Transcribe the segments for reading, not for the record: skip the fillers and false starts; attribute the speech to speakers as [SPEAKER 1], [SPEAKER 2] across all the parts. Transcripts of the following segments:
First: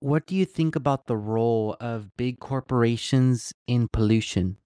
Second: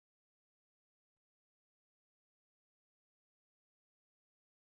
[SPEAKER 1] What do you think about the role of big corporations in pollution?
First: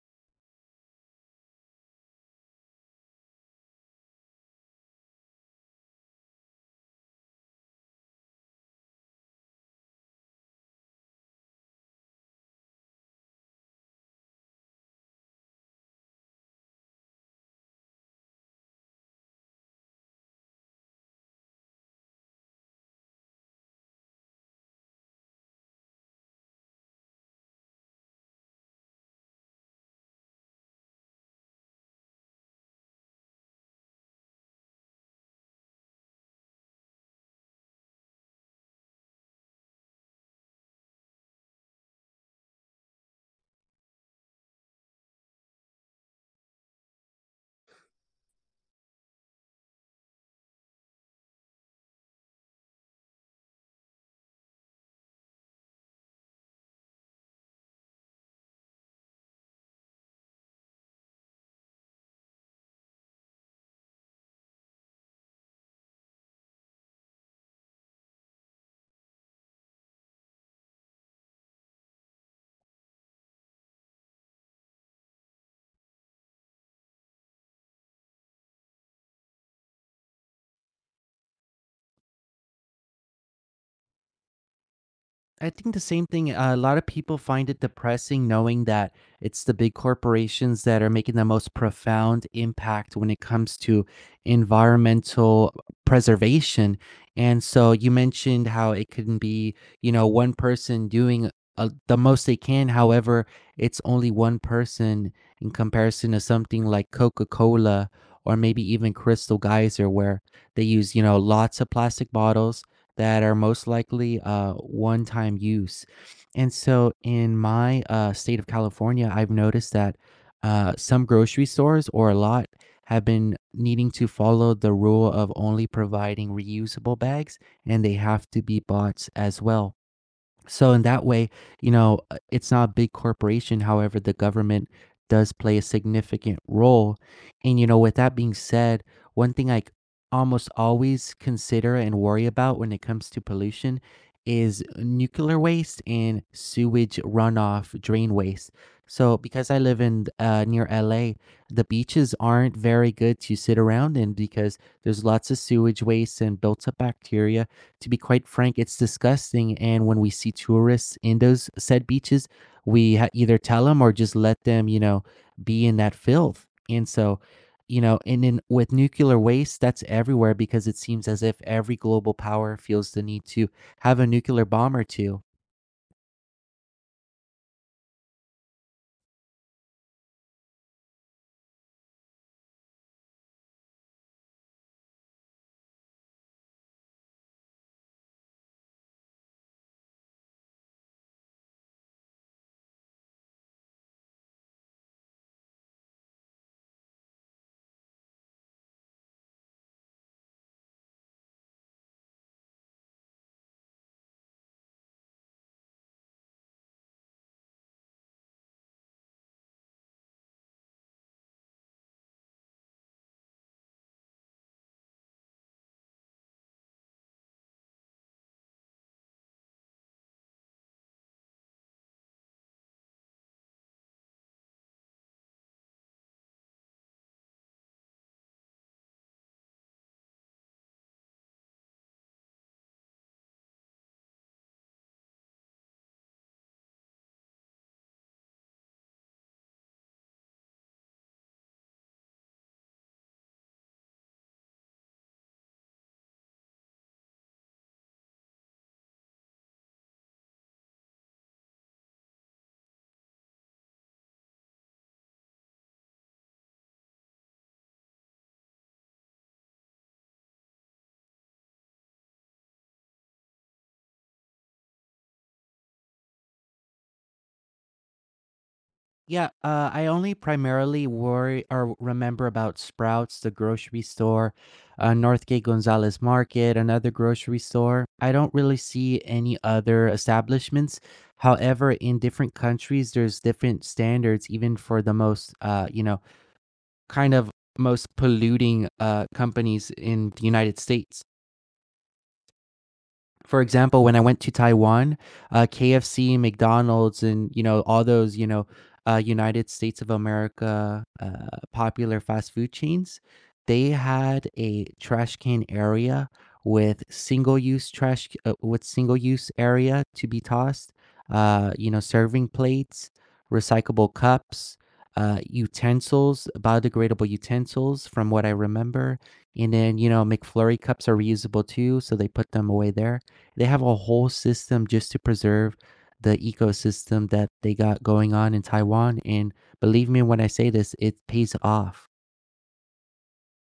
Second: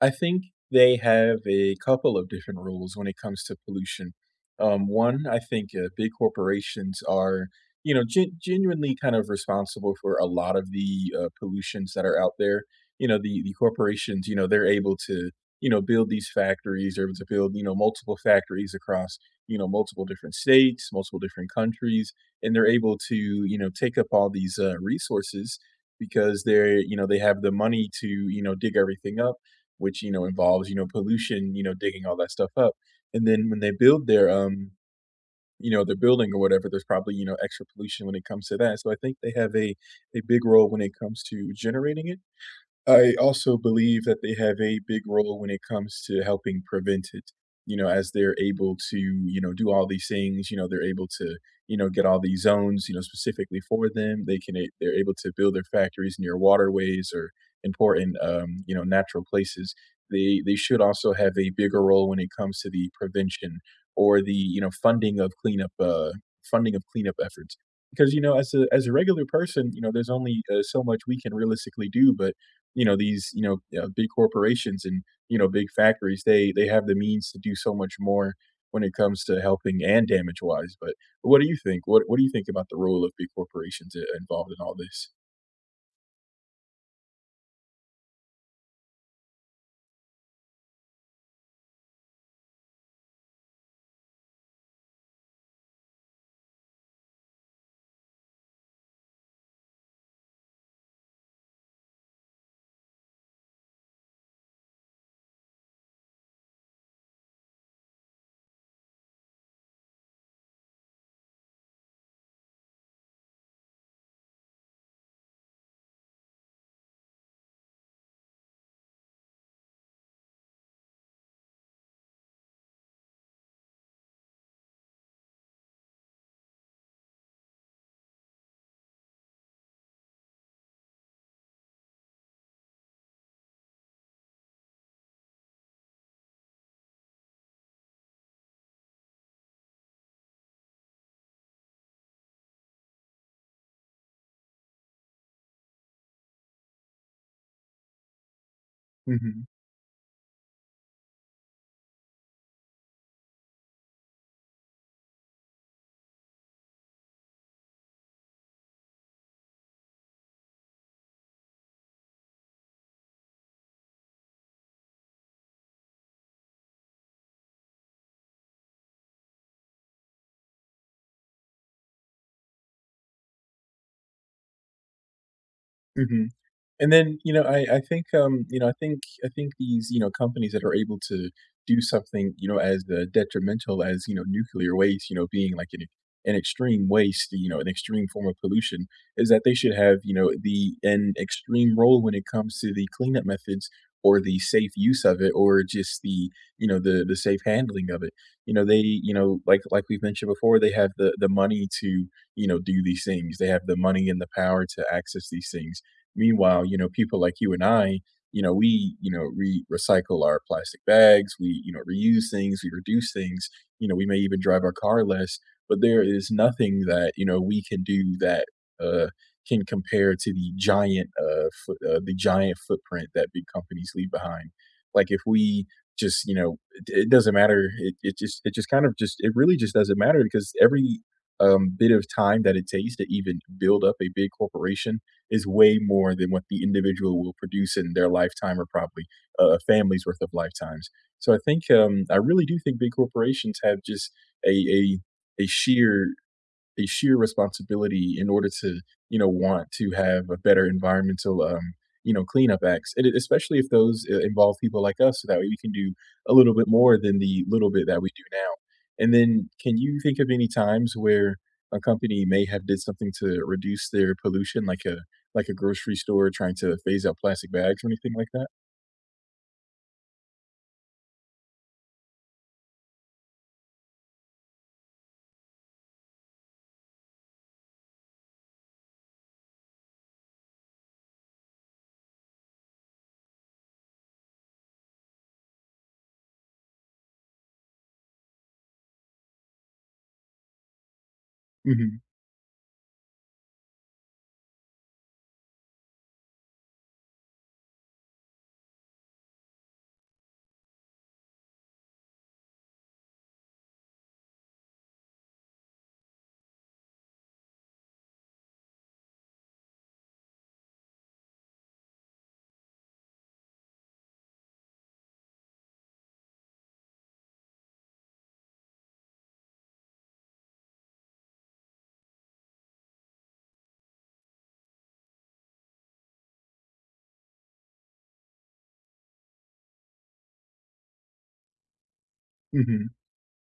[SPEAKER 2] I think they have a couple of different rules when it comes to pollution. One, I think big corporations are, you know, genuinely kind of responsible for a lot of the pollutions that are out there. You know, the corporations, you know, they're able to, you know, build these factories, they're able to build, you know, multiple factories across, you know, multiple different states, multiple different countries, and they're able to, you know, take up all these resources because they're, you know, they have the money to, you know, dig everything up which, you know, involves, you know, pollution, you know, digging all that stuff up. And then when they build their you know, their building or whatever, there's probably, you know, extra pollution when it comes to that. So I think they have a big role when it comes to generating it. I also believe that they have a big role when it comes to helping prevent it. You know, as they're able to, you know, do all these things, you know, they're able to, you know, get all these zones, you know, specifically for them. They can a they're able to build their factories near waterways or important, you know, natural places. They should also have a bigger role when it comes to the prevention or the, you know, funding of funding of cleanup efforts. Because, you know, as a regular person, you know, there's only so much we can realistically do, but you know, these, you know, big corporations and, you know, big factories, they have the means to do so much more when it comes to helping and damage wise. But what do you think? What do you think about the role of big corporations involved in all this?
[SPEAKER 1] I think the same thing. A lot of people find it depressing knowing that it's the big corporations that are making the most profound impact when it comes to environmental preservation. And so you mentioned how it can be, one person doing the most they can. However, it's only one person in comparison to something like Coca Cola, or maybe even Crystal Geyser, where they use, lots of plastic bottles that are most likely one-time use. And so in my state of California, I've noticed that some grocery stores, or a lot, have been needing to follow the rule of only providing reusable bags, and they have to be bots as well. So in that way, it's not a big corporation. However, the government does play a significant role. And, with that being said, one thing I almost always consider and worry about when it comes to pollution is nuclear waste and sewage runoff, drain waste. So
[SPEAKER 2] Hmm.
[SPEAKER 1] because I live in near LA, the beaches aren't very good to sit around in because there's lots of sewage waste and built up bacteria. To be quite frank, it's disgusting. And when we see tourists in those said beaches, we either tell them or just let them, be in that filth. And so, and in with nuclear waste, that's everywhere because it seems as if every global power feels the need to have a nuclear bomb or two.
[SPEAKER 2] Hmm. And then, you know, I think, you know, I think these, you know, companies that are able to do something, you know, as, detrimental as, you know, nuclear waste, you know, being like an extreme waste, you know, an extreme form of pollution, is that they should have, you know, the an extreme role when it comes to the cleanup methods or the safe use of it or just the, you know, the safe handling of it. You know, they, you know, like we've mentioned before, they have the money to, you know, do these things. They have the money and the power to access these things. Meanwhile, you know, people like you and I, you know, we, you know, re recycle our plastic bags, we, you know, reuse things, we reduce things, you know, we may even drive our car less, but there is nothing that, you know, we can do that uh can compare to the giant the giant footprint that big companies leave behind. Like if we just you know it doesn't matter it just kind of just it really just doesn't matter because every bit of time that it takes to even build up a big corporation is way more than what the individual will produce in their lifetime or probably a family's worth of lifetimes. So I think I really do think big corporations have just a a a sheer a sheer responsibility in order to, you know, want to have a better environmental, you know, cleanup acts, and especially if those involve people like us, so that way we can do a little bit more than the little bit that we do now. And then, can you think of any times where a company may have did something to reduce their pollution, like a grocery store trying to phase out plastic bags or anything like that?
[SPEAKER 1] Yeah, I only primarily worry or remember about Sprouts, the grocery store, Northgate Gonzalez Market, another grocery store. I don't really see any other establishments. However, in different countries, there's different standards, even for the most, kind of most polluting companies in the United States.
[SPEAKER 2] Hmm.
[SPEAKER 1] For example, when I went to Taiwan, KFC, McDonald's, and all those United States of America popular fast food chains, they had a trash can area with single use area to be tossed. Serving plates, recyclable cups, utensils, biodegradable utensils, from what I remember. And then McFlurry cups are reusable too, so they put them away there. They have a whole system just to preserve the ecosystem that they got going on in Taiwan, and believe me when I say this, it pays off.
[SPEAKER 2] Hmm.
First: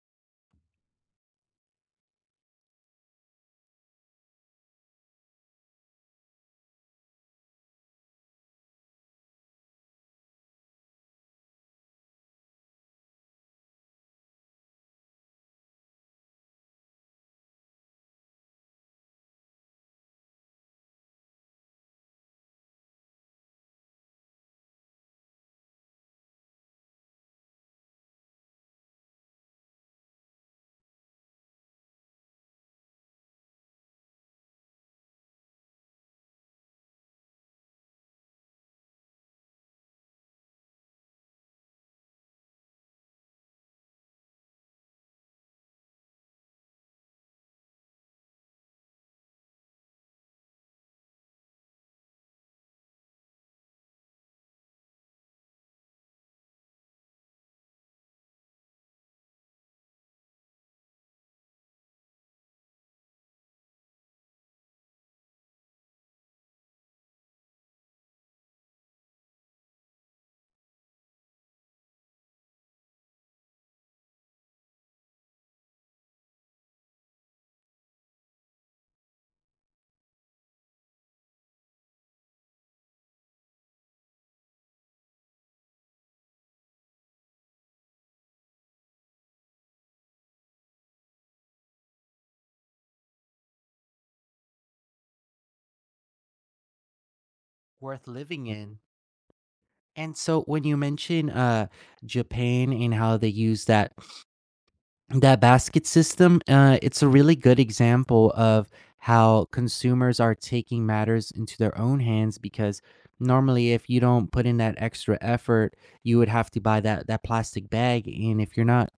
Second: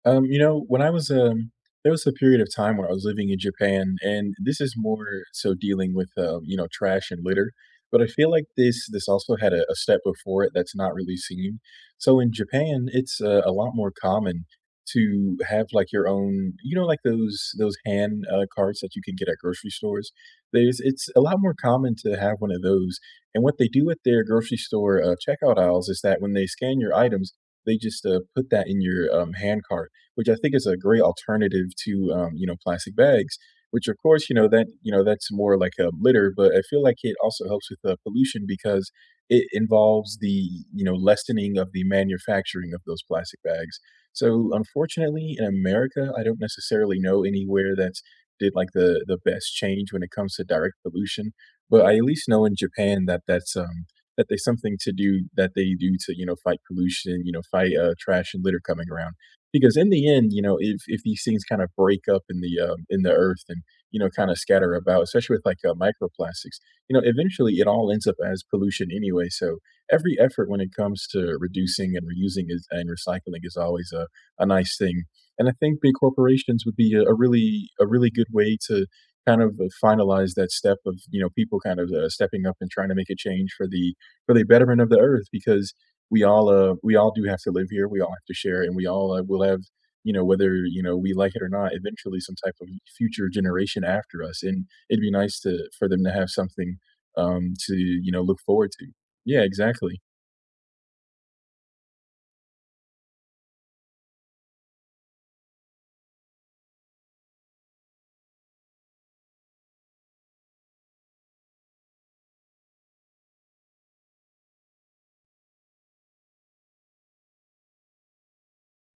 [SPEAKER 2] You know, when I was, there was a period of time when I was living in Japan, and this is more so dealing with, you know, trash and litter. But I feel like this also had a step before it that's not really seen. So in Japan, it's a lot more common to have like your own, you know, like those hand carts that you can get at grocery stores. There's It's a lot more common to have one of those. And what they do at their grocery store checkout aisles is that when they scan your items, they just put that in your hand cart which I think is a great alternative to you know plastic bags. Which of course you know that you know that's more like a litter, but I feel like it also helps with the pollution because it involves the you know lessening of the manufacturing of those plastic bags. So unfortunately, in America, I don't necessarily know anywhere that's did like the best change when it comes to direct pollution. But I at least know in Japan that that's that there's something to do that they do to you know fight pollution, you know fight trash and litter coming around. Because in the end, you know, if these things kind of break up in the earth and, you know, kinda scatter about, especially with, like, microplastics, you know, eventually it all ends up as pollution anyway, so every effort when it comes to reducing and reusing is and recycling is always a nice thing, and I think big corporations would be a really good way to kind of, finalize that step of, you know, people kind of, stepping up and trying to make a change for the betterment of the earth because we all do have to live here. We all have to share, and we all will have you know whether you know we like it or not, eventually some type of future generation after us, and it'd be nice to for them to have something to
[SPEAKER 1] Worth
[SPEAKER 2] you know look
[SPEAKER 1] living
[SPEAKER 2] forward
[SPEAKER 1] in.
[SPEAKER 2] to. Yeah, exactly.
[SPEAKER 1] And so when you mention, Japan, and how they use that basket system, it's a really good example of how consumers are taking matters into their own hands, because normally if you don't put in that extra effort, you would have to buy that plastic bag, and if you're not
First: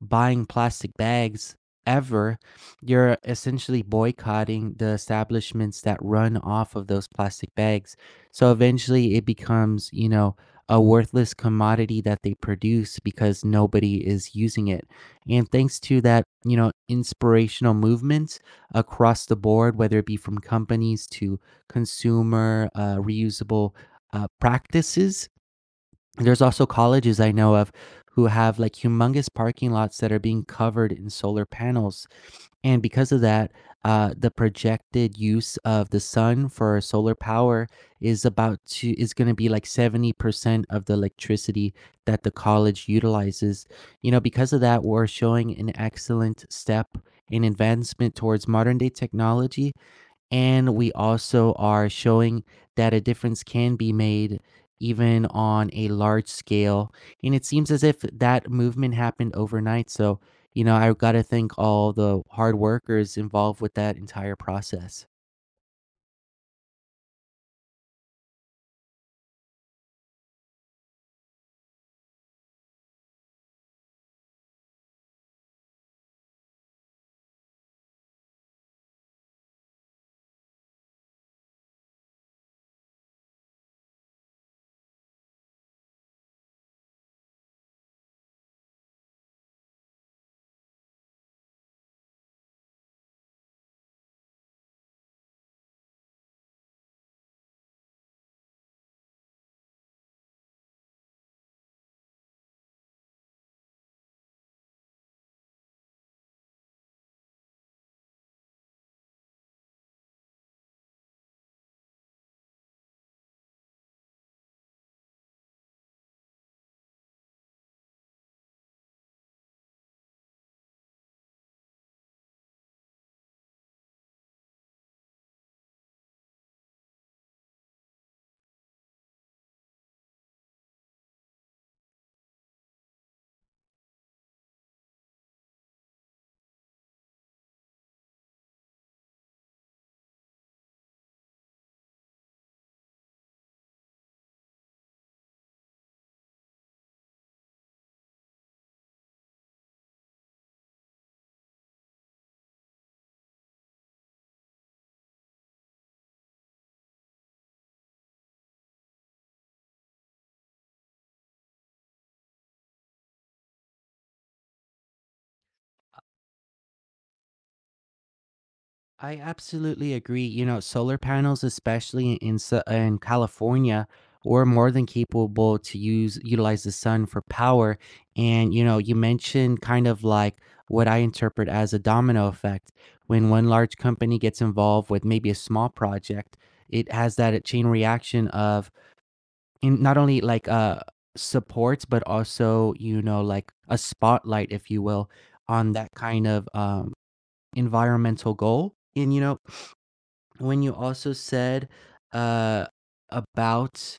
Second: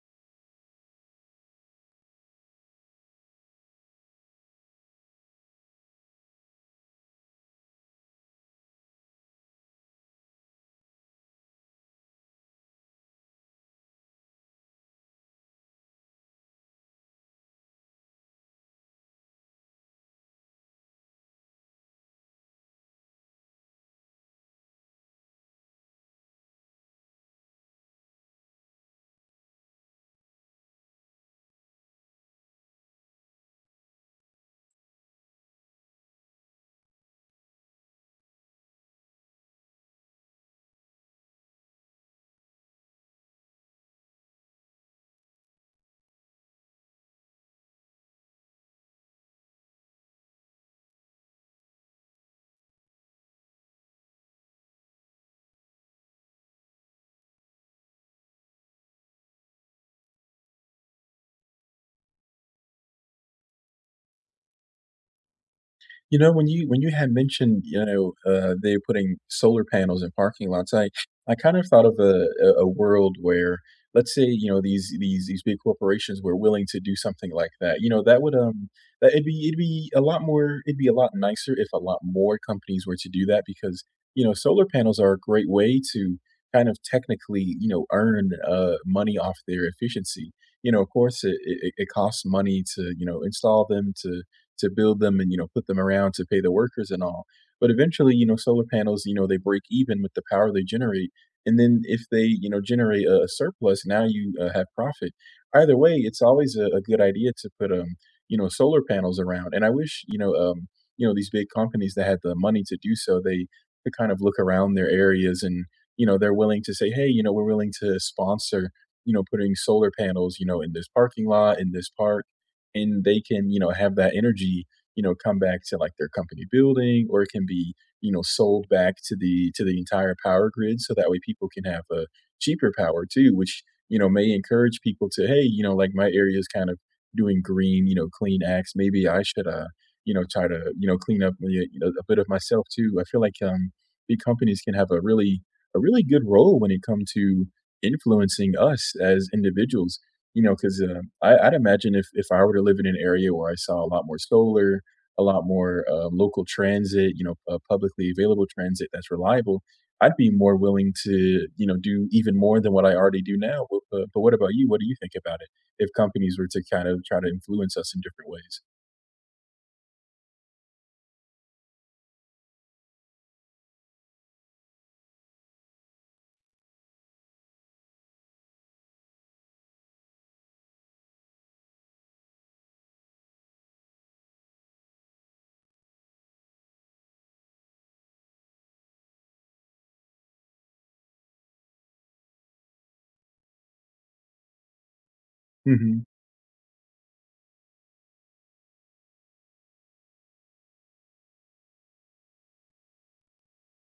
[SPEAKER 1] buying plastic bags ever, you're essentially boycotting the establishments that run off of those plastic bags. So eventually it becomes, a worthless commodity that they produce because nobody is using it. And thanks to that, inspirational movement across the board, whether it be from companies to consumer reusable practices, there's also colleges I know of who have like humongous parking lots that are being covered in solar panels. And because of that, the projected use of the sun for solar power is going to be like 70% of the electricity that the college utilizes. Because of that, we're showing an excellent step in advancement towards modern day technology, and we also are showing that a difference can be made even on a large scale. And it seems as if that movement happened overnight. So, I got to thank all the hard workers involved with that entire process.
[SPEAKER 2] You know, when you had mentioned, you know, they're putting solar panels in parking lots, I kind of thought of a world where, let's say, you know, these big corporations were willing to do something like that. You know, that would, that it'd be a lot more it'd be a lot nicer if a lot more companies were to do that because, you know, solar panels are a great way to kind of technically, you know, earn, money off their efficiency. You know, of course, it costs money to, you know, install them, to build them and you know put them around to pay the workers and all but eventually you know solar panels you know they break even with the power they generate and then if they you know generate a surplus now you have profit either way it's always a good idea to put you know solar panels around and I wish you know these big companies that had the money to do so they could kind of look around their areas and you know they're willing to say hey you know we're willing to sponsor you know putting solar panels you know in this parking lot in this park and they can you know have that energy you know come back to like their company building or it can be you know sold back to the entire power grid so that way people can have a cheaper power too which you know may encourage people to hey you know like my area is kind of doing green you know clean acts maybe I should you know try to you know clean up you know, a bit of myself too. I feel like big companies can have a really good role when it comes to influencing us as individuals you know, 'cause, I'd imagine if I were to live in an area where I saw a lot more solar, a lot more, local transit, you know, publicly available transit that's reliable, I'd be more willing to, you know, do even more than what I already do now. But but what about you? What do you think about it if companies were to kind of try to influence us in different ways?
[SPEAKER 1] I absolutely agree. Solar panels, especially in California, were more than capable to use utilize the sun for power. And you mentioned kind of like what I interpret as a domino effect. When one large company gets involved with maybe a small project, it has that chain reaction of in not only like supports, but also like a spotlight, if you will, on that
[SPEAKER 2] Mhm.
[SPEAKER 1] kind of environmental goal. And when you also said uh, about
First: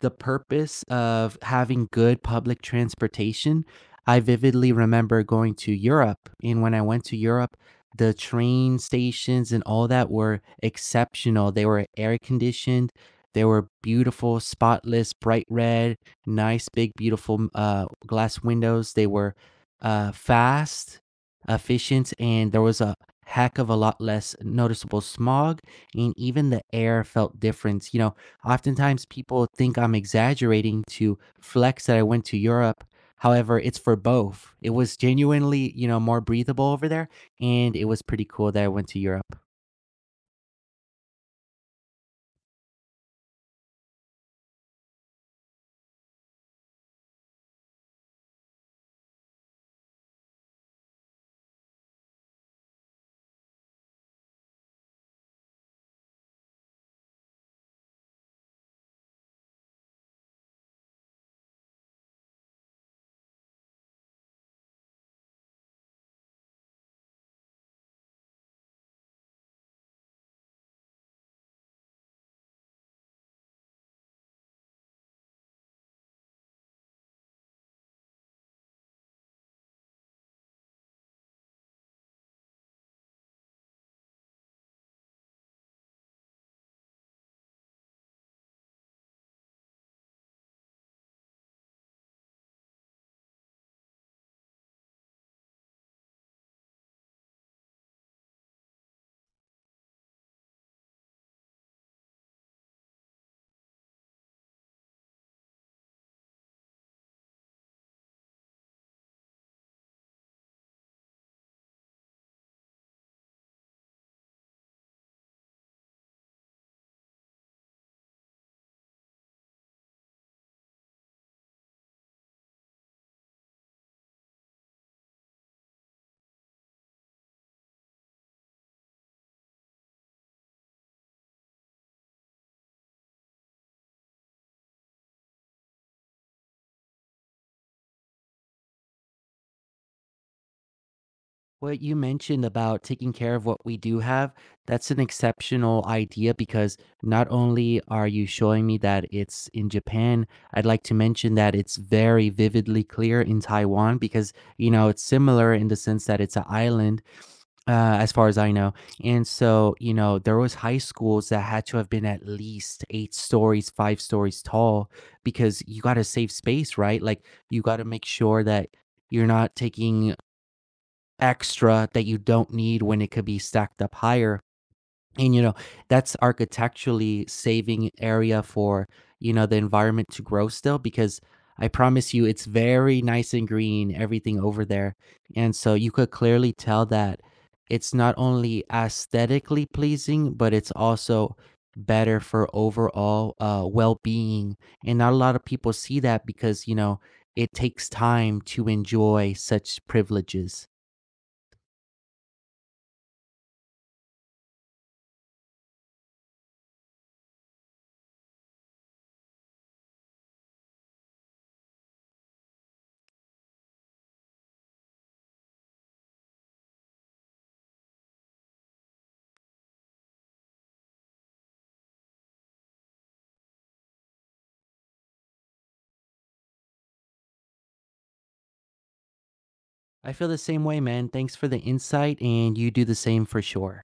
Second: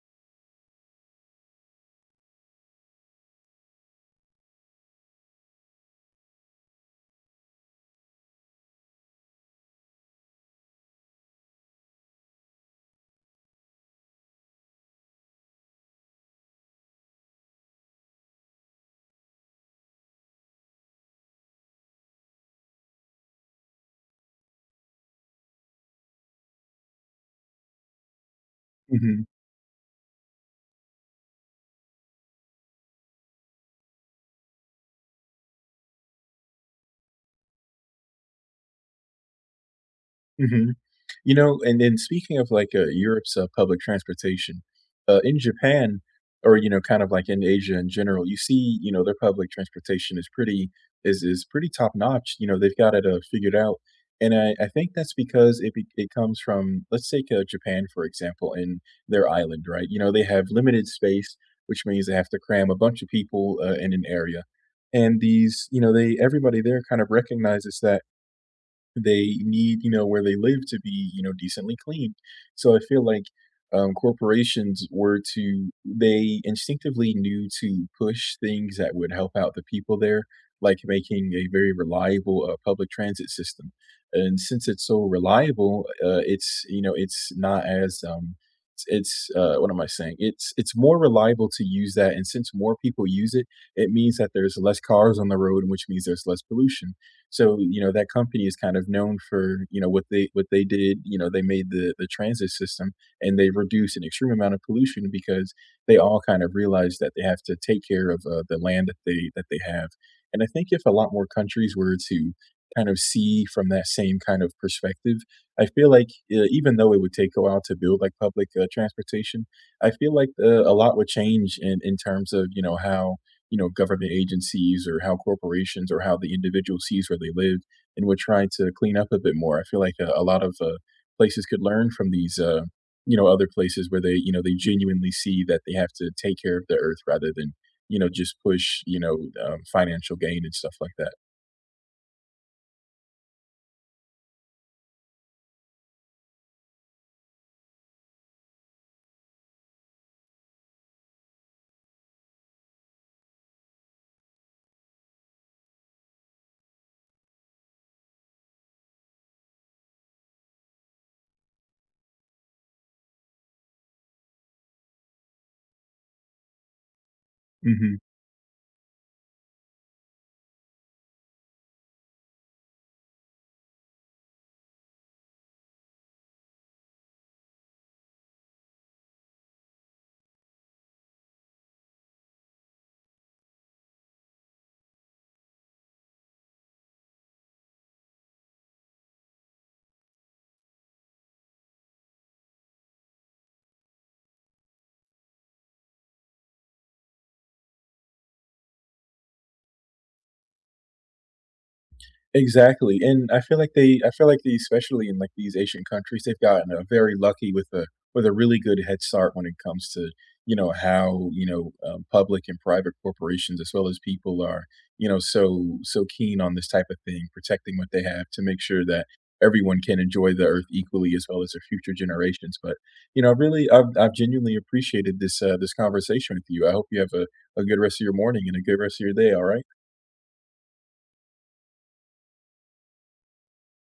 [SPEAKER 1] the purpose of having good public transportation, I vividly remember going to Europe, and when I went to Europe, the train stations and all that were exceptional. They were air conditioned. They were beautiful, spotless, bright red, nice, big, beautiful glass windows. They were fast, efficient, and there was a heck of a lot less noticeable smog. And even the air felt different. Oftentimes,
[SPEAKER 2] Mhm.
[SPEAKER 1] people think I'm exaggerating to flex that I went to Europe. However, it's for both. It was genuinely, more breathable over there, and it was pretty cool that I went to Europe.
[SPEAKER 2] Mhm. You know, and then speaking of, like, Europe's, public transportation, in Japan or, you know, kind of like in Asia in general, you see, you know, their public transportation is pretty top notch, you know, they've got it, figured out, and I think that's because it comes from let's take, Japan, for example, and their island, right? You know, they have limited space, which means they have to cram a bunch of people, in an area, and these you know, they everybody there kind of recognizes that they need, you know, where they live to be, you know, decently clean. So I feel like, corporations were to they instinctively knew to push things that would help out the people there, like making a very reliable, public transit system. And since it's so reliable, it's, you know, it's not as, what am I saying? It's more reliable to use that, and since more people use it, it means that there's less cars on the road, which means there's less pollution. So, you know, that company is kind of known for, you know, what they did, you know, they made the transit system and they reduced an extreme amount of pollution because they all kind of realized that they have to take care of the land that they have. And I think if a lot more countries were to kind of see from that same kind of perspective, I feel like even though it would take a while to build like public transportation, I feel like a lot would change in terms of, you know, how you know, government agencies or how corporations or how the individual sees where they live, and would try to clean up a bit more. I feel like a lot of places could learn from these, you know, other places where they, you know, they genuinely see that they have to take care of the earth rather than, you know, just push, you know, financial gain and stuff like that.
[SPEAKER 1] What you mentioned about taking care of what we do have, that's an exceptional idea, because not only are you showing me that it's in Japan, I'd like to mention that it's very vividly clear in Taiwan, because, it's similar in the sense that it's an island. As far as I know. And so, there was high schools that had to have been at least eight stories, five stories tall, because you got to save space, right? Like, you got to
[SPEAKER 2] Hmm.
[SPEAKER 1] make sure that you're not taking extra that you don't need when it could be stacked up higher, and that's architecturally saving area for the environment to grow still, because I promise you it's very nice and green, everything over there. And so you could clearly tell that it's not only aesthetically pleasing, but it's also better for overall well-being. And not a lot of people see that, because it takes time to enjoy such privileges.
[SPEAKER 2] Exactly, and I feel like they especially in, like, these Asian countries, they've gotten, very lucky with a really good head start when it comes to, you know, how, you know, public and private corporations as well as people are, you know, so keen on this type of thing, protecting what they have to make sure that everyone can enjoy the earth equally as well as their future generations, but, you know, really, I've genuinely appreciated this, this conversation with you. I hope you have a good rest of your morning and a good rest of your day, alright?
[SPEAKER 1] I feel the same way, man. Thanks for the insight, and you do the same for sure.